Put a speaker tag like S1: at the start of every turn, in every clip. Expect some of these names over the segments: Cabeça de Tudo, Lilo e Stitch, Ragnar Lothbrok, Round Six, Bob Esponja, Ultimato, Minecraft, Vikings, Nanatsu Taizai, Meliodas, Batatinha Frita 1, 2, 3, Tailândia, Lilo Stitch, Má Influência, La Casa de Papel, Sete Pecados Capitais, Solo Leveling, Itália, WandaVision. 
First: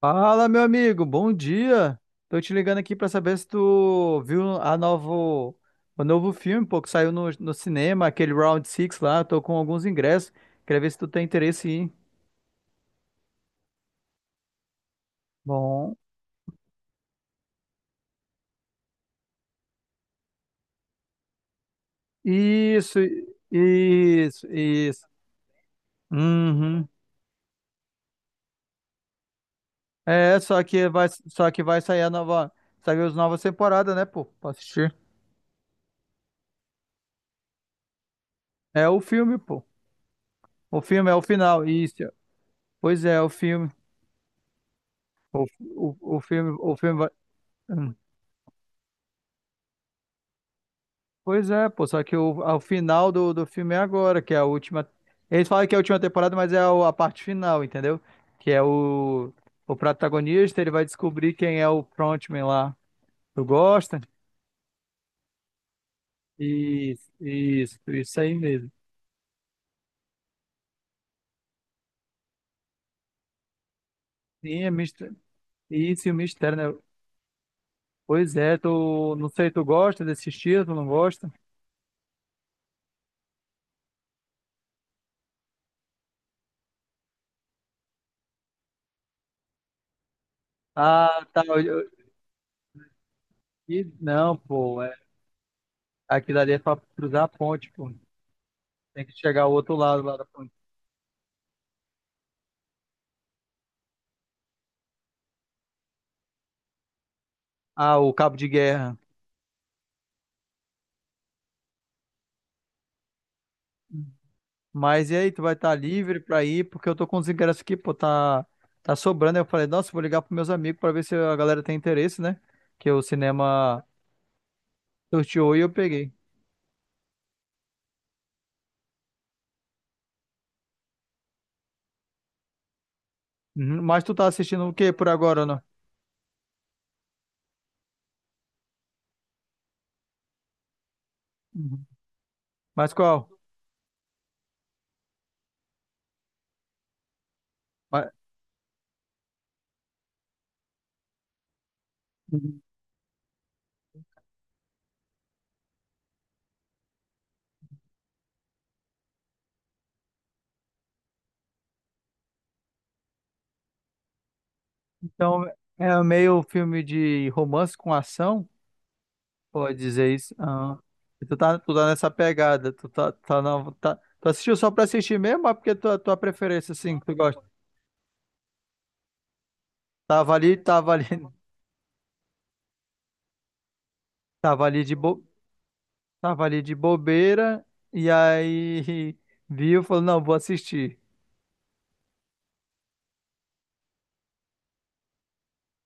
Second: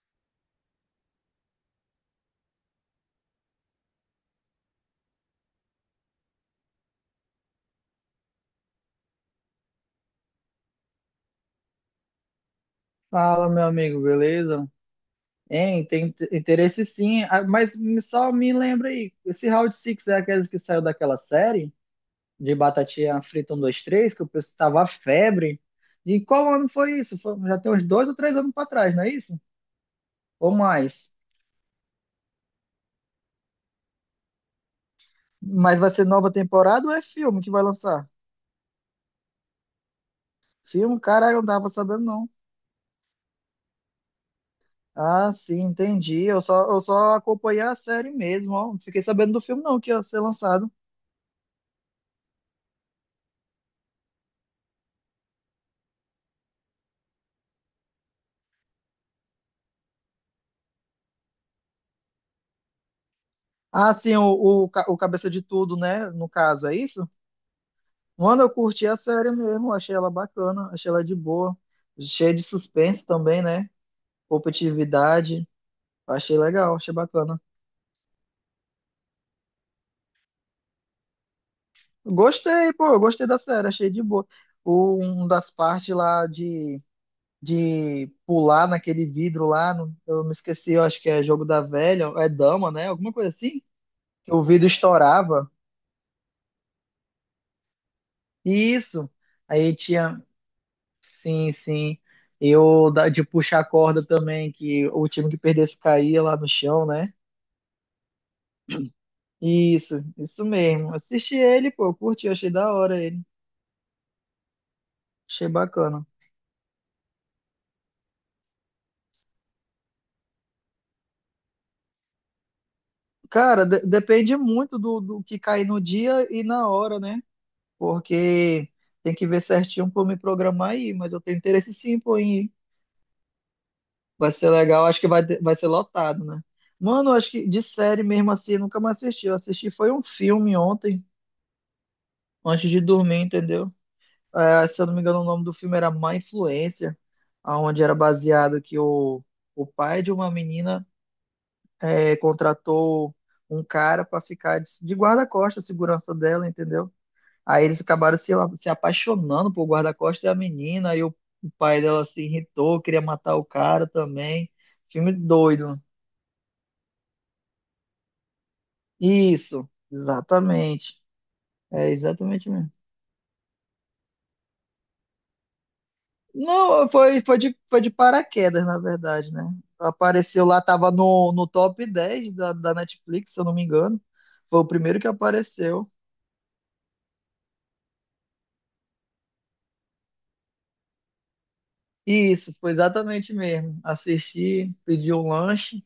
S1: Fala, meu amigo, bom dia. Tô te ligando aqui pra saber se tu viu o novo filme, pô, que saiu no cinema, aquele Round Six lá. Tô com alguns ingressos. Queria ver se tu tem interesse em. Ir.
S2: Fala, meu amigo, beleza? Hein,
S1: Bom.
S2: tem interesse sim. Ah, mas só me lembra aí, esse Round Six é aquele que saiu daquela série de
S1: Isso,
S2: batatinha frita 1, 2, 3, que o
S1: isso,
S2: pessoal tava à
S1: isso.
S2: febre. E qual ano
S1: Uhum.
S2: foi isso? Já tem uns 2 ou 3 anos pra trás, não é isso?
S1: É,
S2: Ou mais?
S1: só que vai sair a nova, saiu as novas temporadas, né, pô, pra assistir.
S2: Mas vai ser nova temporada ou é filme que vai lançar?
S1: É o filme, pô. O
S2: Filme?
S1: filme é o
S2: Caralho, eu não
S1: final,
S2: tava sabendo
S1: isso.
S2: não.
S1: Pois é, o filme.
S2: Ah,
S1: O,
S2: sim, entendi.
S1: o
S2: Eu
S1: filme vai.
S2: só acompanhei a
S1: hum.
S2: série mesmo, ó. Não fiquei sabendo do filme não, que ia ser lançado.
S1: Pois é, pô, só que o, ao final do filme é agora, que é a última. Eles falam que é a última temporada, mas é a parte final, entendeu? Que é o protagonista, ele vai descobrir quem é o frontman lá. Tu
S2: Ah,
S1: gosta?
S2: sim, o Cabeça de Tudo, né? No caso, é isso?
S1: Isso aí
S2: Mano, eu
S1: mesmo.
S2: curti a série mesmo, achei ela bacana, achei ela de boa, cheia de suspense também, né?
S1: Sim, é mistério.
S2: Competitividade,
S1: Isso e o
S2: achei
S1: mistério,
S2: legal,
S1: né?
S2: achei bacana.
S1: Pois é, tu, não sei, tu gosta desse estilo, tu não gosta?
S2: Gostei, pô, eu gostei da série, achei de boa. Um das partes lá de pular naquele vidro lá, eu me esqueci, eu acho que é
S1: Ah, tá.
S2: jogo da velha, é dama, né? Alguma coisa assim,
S1: E
S2: que
S1: não,
S2: o vidro
S1: pô, é,
S2: estourava.
S1: aquilo ali é pra cruzar a ponte, pô. Tem
S2: Isso.
S1: que chegar ao outro
S2: Aí
S1: lado lá
S2: tinha.
S1: da ponte.
S2: Sim, sim. Eu de puxar a corda também, que o time que perdesse caía lá no chão, né?
S1: Ah, o cabo de guerra.
S2: Isso mesmo. Assisti ele, pô, eu curti, achei da hora ele.
S1: Mas e aí, tu
S2: Achei
S1: vai estar
S2: bacana.
S1: livre pra ir? Porque eu tô com os ingressos aqui, pô, tá sobrando. Aí eu falei, nossa, vou ligar pros meus amigos pra ver se a galera tem interesse, né? Que o
S2: Cara,
S1: cinema
S2: depende muito do que
S1: sorteou e
S2: cair
S1: eu
S2: no
S1: peguei.
S2: dia e na hora, né? Porque tem que ver certinho pra eu me programar aí, mas eu tenho interesse sim, pô, em ir.
S1: Uhum. Mas tu tá
S2: Vai ser
S1: assistindo o
S2: legal,
S1: que
S2: acho
S1: por
S2: que vai,
S1: agora,
S2: vai
S1: não?
S2: ser lotado, né? Mano, acho que de série mesmo assim, eu nunca mais assisti. Eu assisti foi um filme ontem,
S1: Uhum.
S2: antes de
S1: Mas
S2: dormir,
S1: qual?
S2: entendeu? É, se eu não me engano, o nome do filme era Má Influência, aonde era
S1: Ma-
S2: baseado que o pai de uma menina
S1: Uhum.
S2: contratou um cara para ficar de guarda-costas, segurança dela, entendeu? Aí eles acabaram se apaixonando por guarda-costas da menina, aí o pai dela se irritou, queria matar o cara também. Filme
S1: Então,
S2: doido.
S1: é meio filme de romance com ação,
S2: Isso,
S1: pode dizer isso. Ah,
S2: exatamente.
S1: e tu tá
S2: É
S1: nessa
S2: exatamente
S1: pegada,
S2: mesmo.
S1: tu tá, tá, na- tá, tu assistiu só pra assistir mesmo, ou é porque é tua preferência,
S2: Não,
S1: assim, que tu gosta?
S2: foi de paraquedas, na verdade, né? Apareceu lá, tava
S1: Tava ali,
S2: no top 10 da Netflix, se eu não me engano. Foi
S1: tava
S2: o
S1: ali de
S2: primeiro que
S1: boa.
S2: apareceu.
S1: Tava ali de bobeira e aí viu, falou, não, vou assistir.
S2: E isso, foi exatamente mesmo. Assisti, pedi um lanche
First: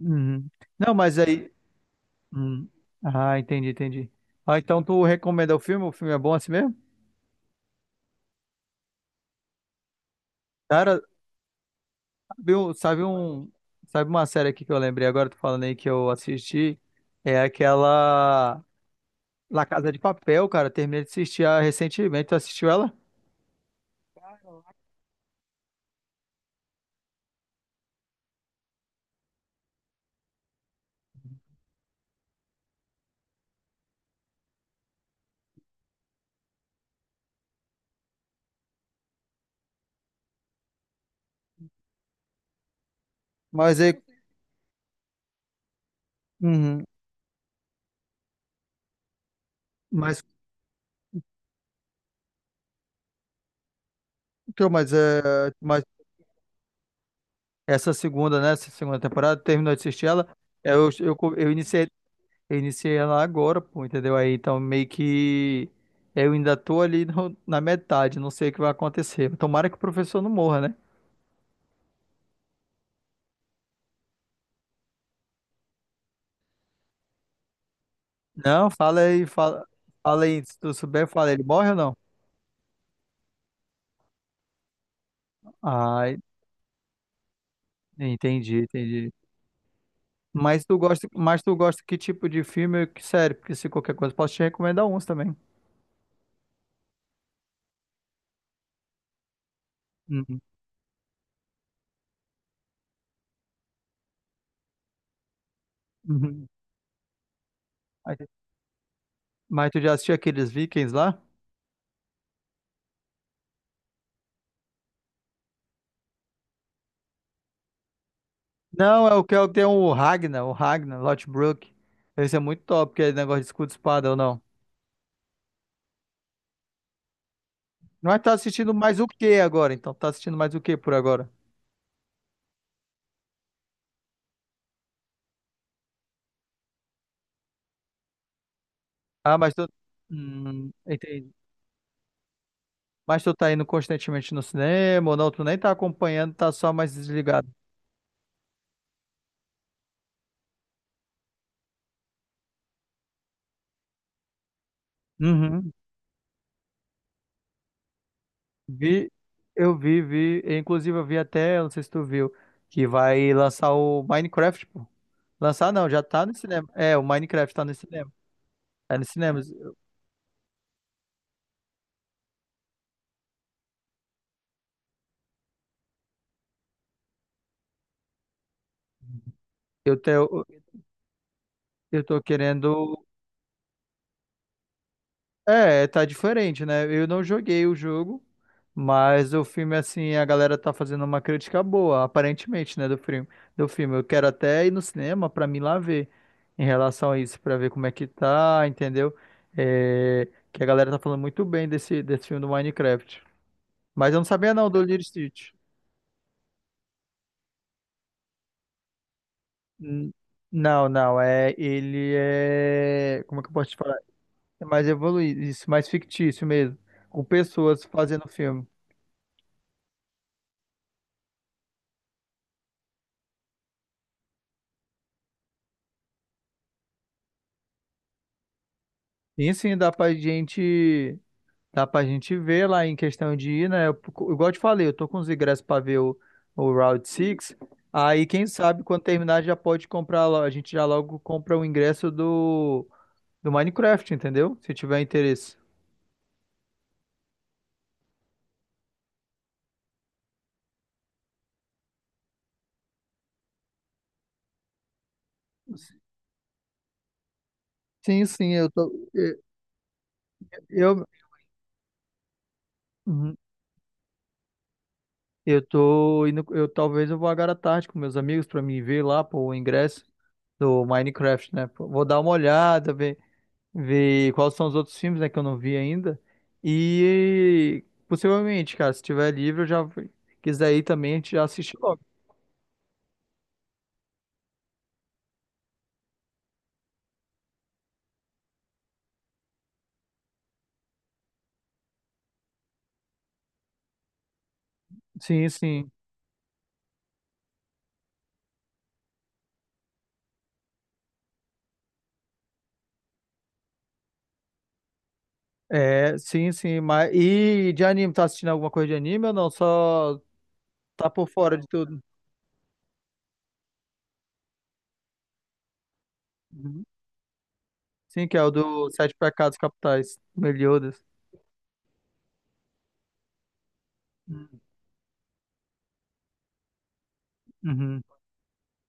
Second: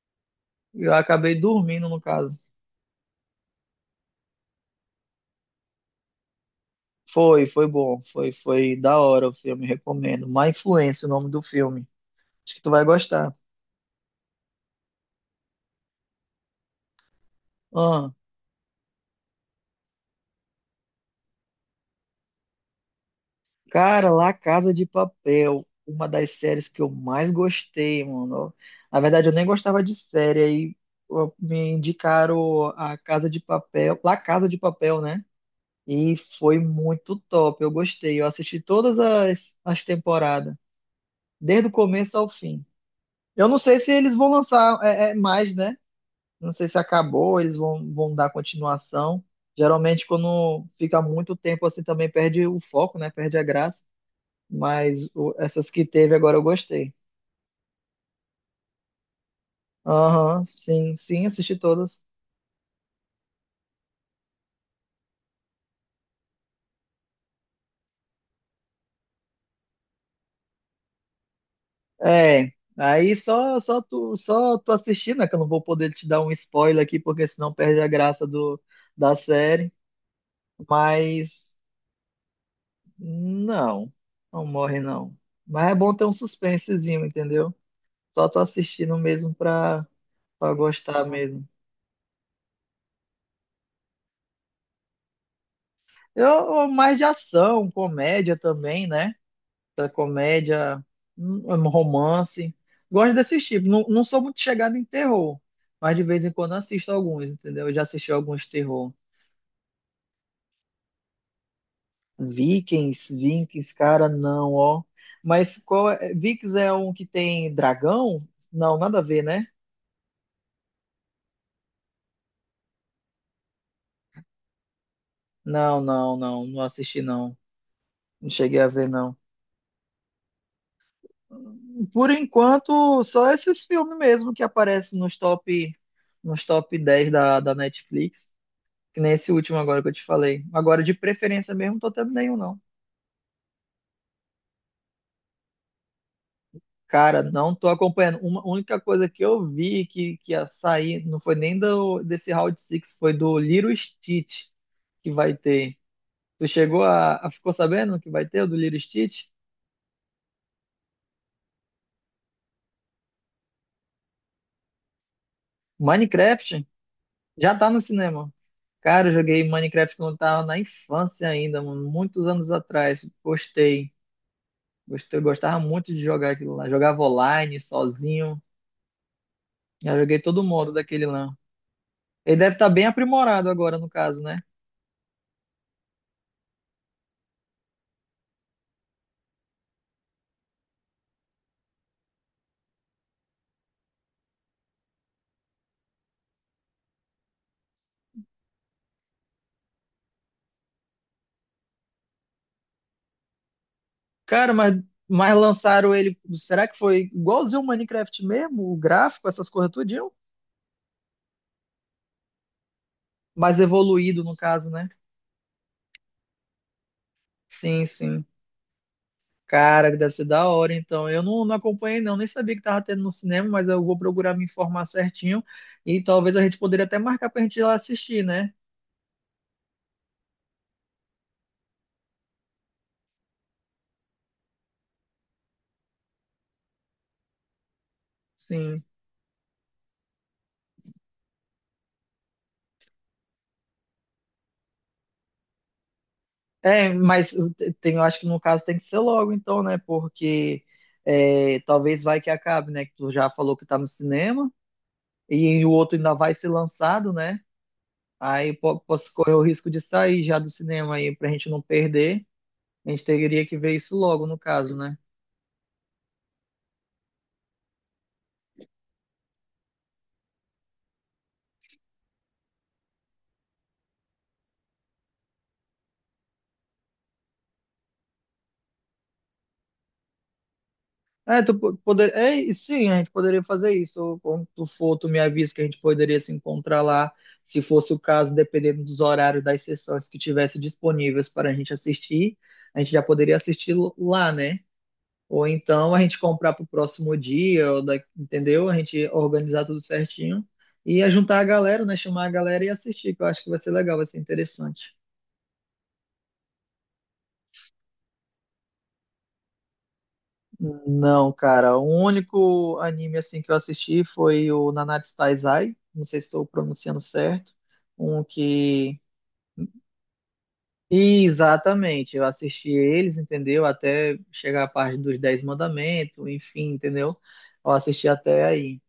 S1: Uhum.
S2: e
S1: Não,
S2: eu
S1: mas
S2: acabei
S1: aí.
S2: dormindo, no caso.
S1: Hum. Ah, entendi, entendi. Ah, então tu recomenda o filme? O filme é bom assim mesmo?
S2: Foi, foi bom. Foi, foi da hora o filme, recomendo. Má
S1: Cara,
S2: Influência, o nome do filme.
S1: sabe,
S2: Acho que tu
S1: um,
S2: vai
S1: sabe
S2: gostar.
S1: um- sabe uma série aqui que eu lembrei agora, tu falando aí que eu assisti? É
S2: Ah,
S1: aquela La Casa de Papel, cara. Terminei de assistir recentemente. Tu assistiu ela?
S2: cara, La Casa de Papel, uma das séries que eu mais gostei, mano. Na verdade, eu nem gostava de série, aí ó, me indicaram a Casa de Papel, La Casa de Papel, né? E foi muito top, eu gostei. Eu assisti todas as temporadas, desde o começo ao fim. Eu não
S1: Mas
S2: sei se
S1: é.
S2: eles vão lançar mais, né? Não sei se
S1: Uhum.
S2: acabou, eles vão dar continuação. Geralmente,
S1: Mas,
S2: quando fica muito tempo assim, também perde o foco, né? Perde a graça,
S1: então, mas,
S2: mas
S1: é,
S2: essas
S1: mas,
S2: que teve agora eu gostei.
S1: essa segunda, né? Essa segunda temporada, terminou de assistir ela.
S2: Aham,
S1: Eu,
S2: sim,
S1: eu,
S2: sim,
S1: co- eu
S2: assisti
S1: iniciei,
S2: todas.
S1: eu iniciei ela agora, pô, entendeu? Aí então meio que eu ainda tô ali na metade, não sei o que vai acontecer. Tomara que o professor não morra, né?
S2: É, aí só, só tu assistir, né? Que eu não vou poder te dar um spoiler aqui, porque senão perde a graça
S1: Não,
S2: da série.
S1: fala aí, se tu souber, fala, ele
S2: Mas
S1: morre ou não?
S2: não, não morre não. Mas é bom ter um
S1: Ai,
S2: suspensezinho, entendeu? Só tô
S1: entendi,
S2: assistindo
S1: entendi.
S2: mesmo pra gostar
S1: Mas
S2: mesmo.
S1: tu gosta que tipo de filme ou que série? Porque se qualquer coisa, posso te recomendar uns também.
S2: Eu mais de ação, comédia também, né?
S1: Uhum,
S2: Comédia, um romance. Gosto desses tipos. Não, não sou muito chegado em terror, mas de vez em
S1: uhum.
S2: quando assisto alguns, entendeu? Eu já assisti
S1: Mas
S2: alguns terror.
S1: mas tu já assistiu aqueles Vikings lá?
S2: Vikings, Vikings, cara, não, ó. Mas qual é? Vikings é um que tem dragão? Não, nada a
S1: Não, é
S2: ver,
S1: o
S2: né?
S1: que tem o Ragnar, Lothbrok. Esse é muito top, que é negócio de escudo e espada ou não.
S2: Não, não, não, não assisti não.
S1: Mas
S2: Não
S1: tá
S2: cheguei a
S1: assistindo
S2: ver
S1: mais o
S2: não.
S1: que agora? Então, tá assistindo mais o que por agora?
S2: Por enquanto, só esses filmes mesmo que aparecem nos top 10 da Netflix. Que nem esse
S1: Ah, mas
S2: último
S1: tu.
S2: agora que eu te falei. Agora, de
S1: Entendi.
S2: preferência mesmo, não tô tendo nenhum, não.
S1: Mas tu tá indo constantemente no cinema ou não? Tu nem tá acompanhando, tá só mais
S2: Cara,
S1: desligado.
S2: não tô acompanhando. Uma única coisa que eu vi que ia sair, não foi nem desse Round Six, foi do Lilo Stitch que vai
S1: Uhum.
S2: ter. Tu ficou sabendo que vai ter o do Lilo
S1: Vi,
S2: Stitch?
S1: vi. Inclusive, eu vi até, eu não sei se tu viu, que vai lançar o Minecraft, pô. Lançar não, já tá no
S2: Minecraft
S1: cinema. É, o Minecraft
S2: já
S1: tá
S2: tá
S1: no
S2: no
S1: cinema.
S2: cinema.
S1: Tá no
S2: Cara, eu
S1: cinema.
S2: joguei Minecraft quando eu tava na infância ainda, mano, muitos anos atrás. Gostei. Gostei, eu gostava muito de jogar aquilo lá. Jogava online, sozinho.
S1: Eu
S2: Já joguei todo
S1: tenho.
S2: o modo daquele lá.
S1: Eu tô
S2: Ele deve estar bem
S1: querendo.
S2: aprimorado agora, no caso, né?
S1: É, tá diferente, né? Eu não joguei o jogo, mas o filme, assim, a galera tá fazendo uma crítica boa, aparentemente, né, do filme. Do filme. Eu quero até ir no cinema pra mim lá ver em relação a isso, pra ver como é que tá, entendeu? É, que a galera tá falando muito bem desse filme do Minecraft. Mas eu não
S2: Cara,
S1: sabia, não, do Lilo e
S2: mas
S1: Stitch.
S2: lançaram ele. Será que foi igualzinho o Minecraft mesmo? O gráfico, essas coisas tudinho?
S1: N- Não, não, é. Ele é. Como é que eu
S2: Mais
S1: posso te falar?
S2: evoluído, no
S1: É
S2: caso,
S1: mais
S2: né?
S1: evoluído, isso, mais fictício mesmo. Com pessoas
S2: Sim, sim.
S1: fazendo filme.
S2: Cara, que deve ser da hora, então. Eu não, não acompanhei, não. Nem sabia que tava tendo no cinema, mas eu vou procurar me informar certinho. E talvez a gente poderia até marcar pra gente ir lá assistir, né?
S1: Sim, sim, dá pra gente ver lá em questão de ir, né? Igual eu te falei, eu tô com os ingressos pra ver o Round Six. Aí, quem sabe,
S2: Sim.
S1: quando terminar, já pode comprar lá. A gente já logo compra o ingresso do Minecraft, entendeu? Se tiver interesse.
S2: É, mas tem, eu acho que no caso tem que ser logo, então, né? Porque é, talvez vai que acabe, né? Que tu já falou que tá no cinema. E o outro ainda vai ser lançado, né?
S1: Sim, sim,
S2: Aí
S1: eu tô.
S2: posso correr o risco de sair já do cinema
S1: Eu,
S2: aí pra gente não perder. A gente
S1: uhum,
S2: teria que ver isso logo, no caso, né?
S1: eu tô indo. Eu vou agora à tarde com meus amigos pra me ver lá, pô, o ingresso do Minecraft, né? Pô, vou dar uma olhada, ver. Ver quais são os outros filmes, né, que eu não vi ainda. E possivelmente, cara, se tiver livre, eu já quiser ir também, a gente
S2: É,
S1: já
S2: tu
S1: assiste logo.
S2: poder, é, e sim, a gente poderia fazer isso. Ou quando tu for, tu me avisa que a gente poderia se encontrar lá, se fosse o caso, dependendo dos horários das sessões que tivesse disponíveis para a gente assistir, a gente já poderia assistir lá, né? Ou
S1: Sim, sim.
S2: então a gente comprar para o próximo dia, ou entendeu? A gente organizar tudo certinho e ajuntar a galera, né? Chamar a galera e assistir, que eu acho que vai ser legal, vai ser interessante.
S1: É, sim, sim. Mas... E de anime, tá assistindo alguma coisa de anime ou não? Só tá por
S2: Não,
S1: fora de
S2: cara, o
S1: tudo.
S2: único anime assim que eu assisti foi o Nanatsu Taizai, não sei se estou
S1: Uhum.
S2: pronunciando certo, um
S1: Sim, que é o do
S2: que.
S1: Sete Pecados Capitais, Meliodas.
S2: Exatamente, eu assisti eles, entendeu? Até chegar a parte dos Dez Mandamentos, enfim, entendeu? Eu
S1: Uhum.
S2: assisti até aí.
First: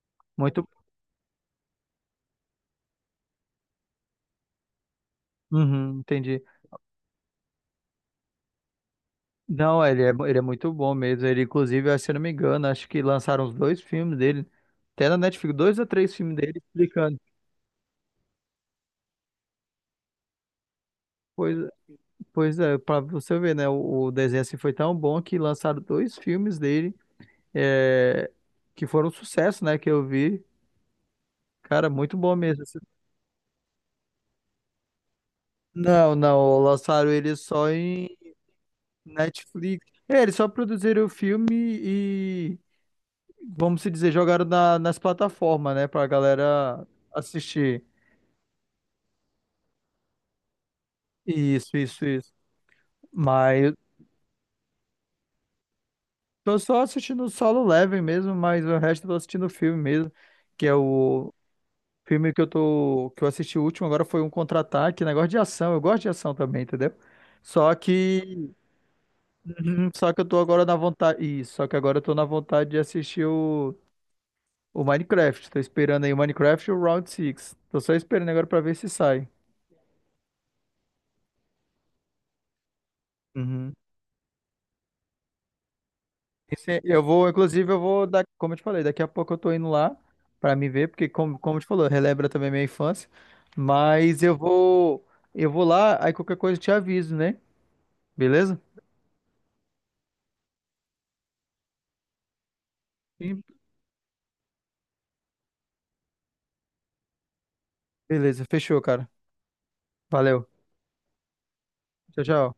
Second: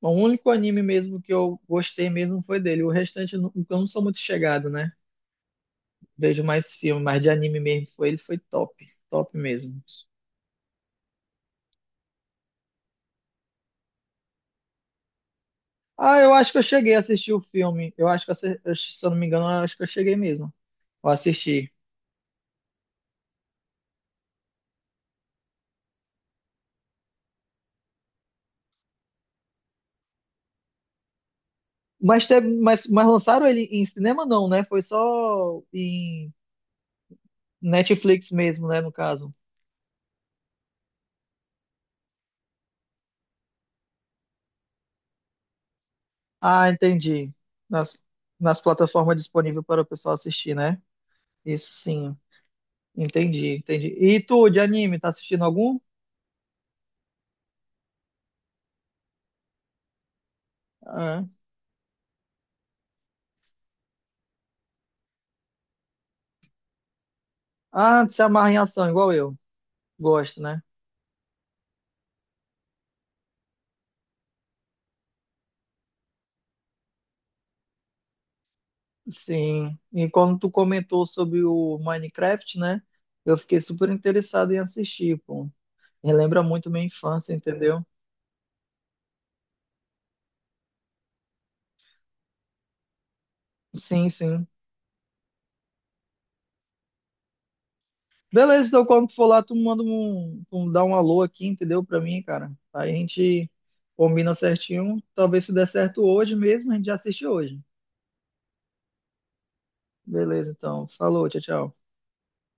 S2: Bom, o único
S1: Muito.
S2: anime mesmo que eu gostei mesmo foi dele. O restante eu não sou muito chegado, né?
S1: Uhum, entendi.
S2: Vejo mais filme, mas de anime mesmo foi ele, foi top, top mesmo.
S1: Não, ele é muito bom mesmo. Ele, inclusive, que, se eu não me engano, acho que lançaram os dois filmes dele. Até na Netflix, dois ou três
S2: Ah, eu
S1: filmes
S2: acho
S1: dele
S2: que eu cheguei a
S1: explicando.
S2: assistir o filme. Eu acho que, se eu não me engano, eu acho que eu cheguei mesmo. Eu
S1: Pois,
S2: assisti.
S1: pois é, pra você ver, né? O desenho assim foi tão bom que lançaram dois filmes dele é, que foram um sucesso, né? Que eu vi. Cara, muito
S2: Mas,
S1: bom
S2: teve,
S1: mesmo. Assim.
S2: mas lançaram ele em cinema, não, né? Foi só
S1: Não,
S2: em
S1: não, lançaram ele só em
S2: Netflix mesmo, né? No caso.
S1: Netflix. É, eles só produziram o filme e, vamos se dizer, jogaram nas plataformas, né? Pra
S2: Ah,
S1: galera
S2: entendi.
S1: assistir.
S2: Nas, nas plataformas disponíveis para o pessoal assistir, né? Isso
S1: Isso, isso,
S2: sim.
S1: isso.
S2: Entendi,
S1: Mas eu
S2: entendi. E tu, de anime, tá assistindo algum?
S1: tô só assistindo o Solo Leveling mesmo, mas o resto eu tô assistindo o filme mesmo, que é
S2: É.
S1: o filme que eu tô, que eu assisti o último agora foi um contra-ataque, negócio de ação. Eu gosto de ação também, entendeu? Só
S2: Ah, tu se
S1: que
S2: amarra em ação, igual eu.
S1: uhum. Só que eu tô
S2: Gosto, né?
S1: agora na vontade, isso, só que agora eu tô na vontade de assistir o Minecraft. Tô esperando aí o Minecraft e o Round Six. Tô só esperando agora pra ver se sai.
S2: Sim. E quando tu comentou sobre o Minecraft, né? Eu fiquei
S1: Uhum.
S2: super interessado em assistir, pô. Relembra muito
S1: É,
S2: minha
S1: eu vou,
S2: infância,
S1: inclusive, eu
S2: entendeu?
S1: vou dar, como eu te falei, daqui a pouco eu tô indo lá pra me ver, porque como, como eu te falou, relembra também minha infância.
S2: Sim,
S1: Mas eu
S2: sim.
S1: vou, eu vou lá, aí qualquer coisa eu te aviso, né? Beleza?
S2: Beleza, então quando tu for lá, tu manda um, tu dá um alô aqui, entendeu? Pra mim, cara. Aí a
S1: Sim.
S2: gente combina certinho. Talvez se der certo hoje mesmo, a gente já assiste hoje.
S1: Beleza, fechou, cara. Valeu.
S2: Beleza, então. Falou, tchau, tchau.
S1: Tchau, tchau.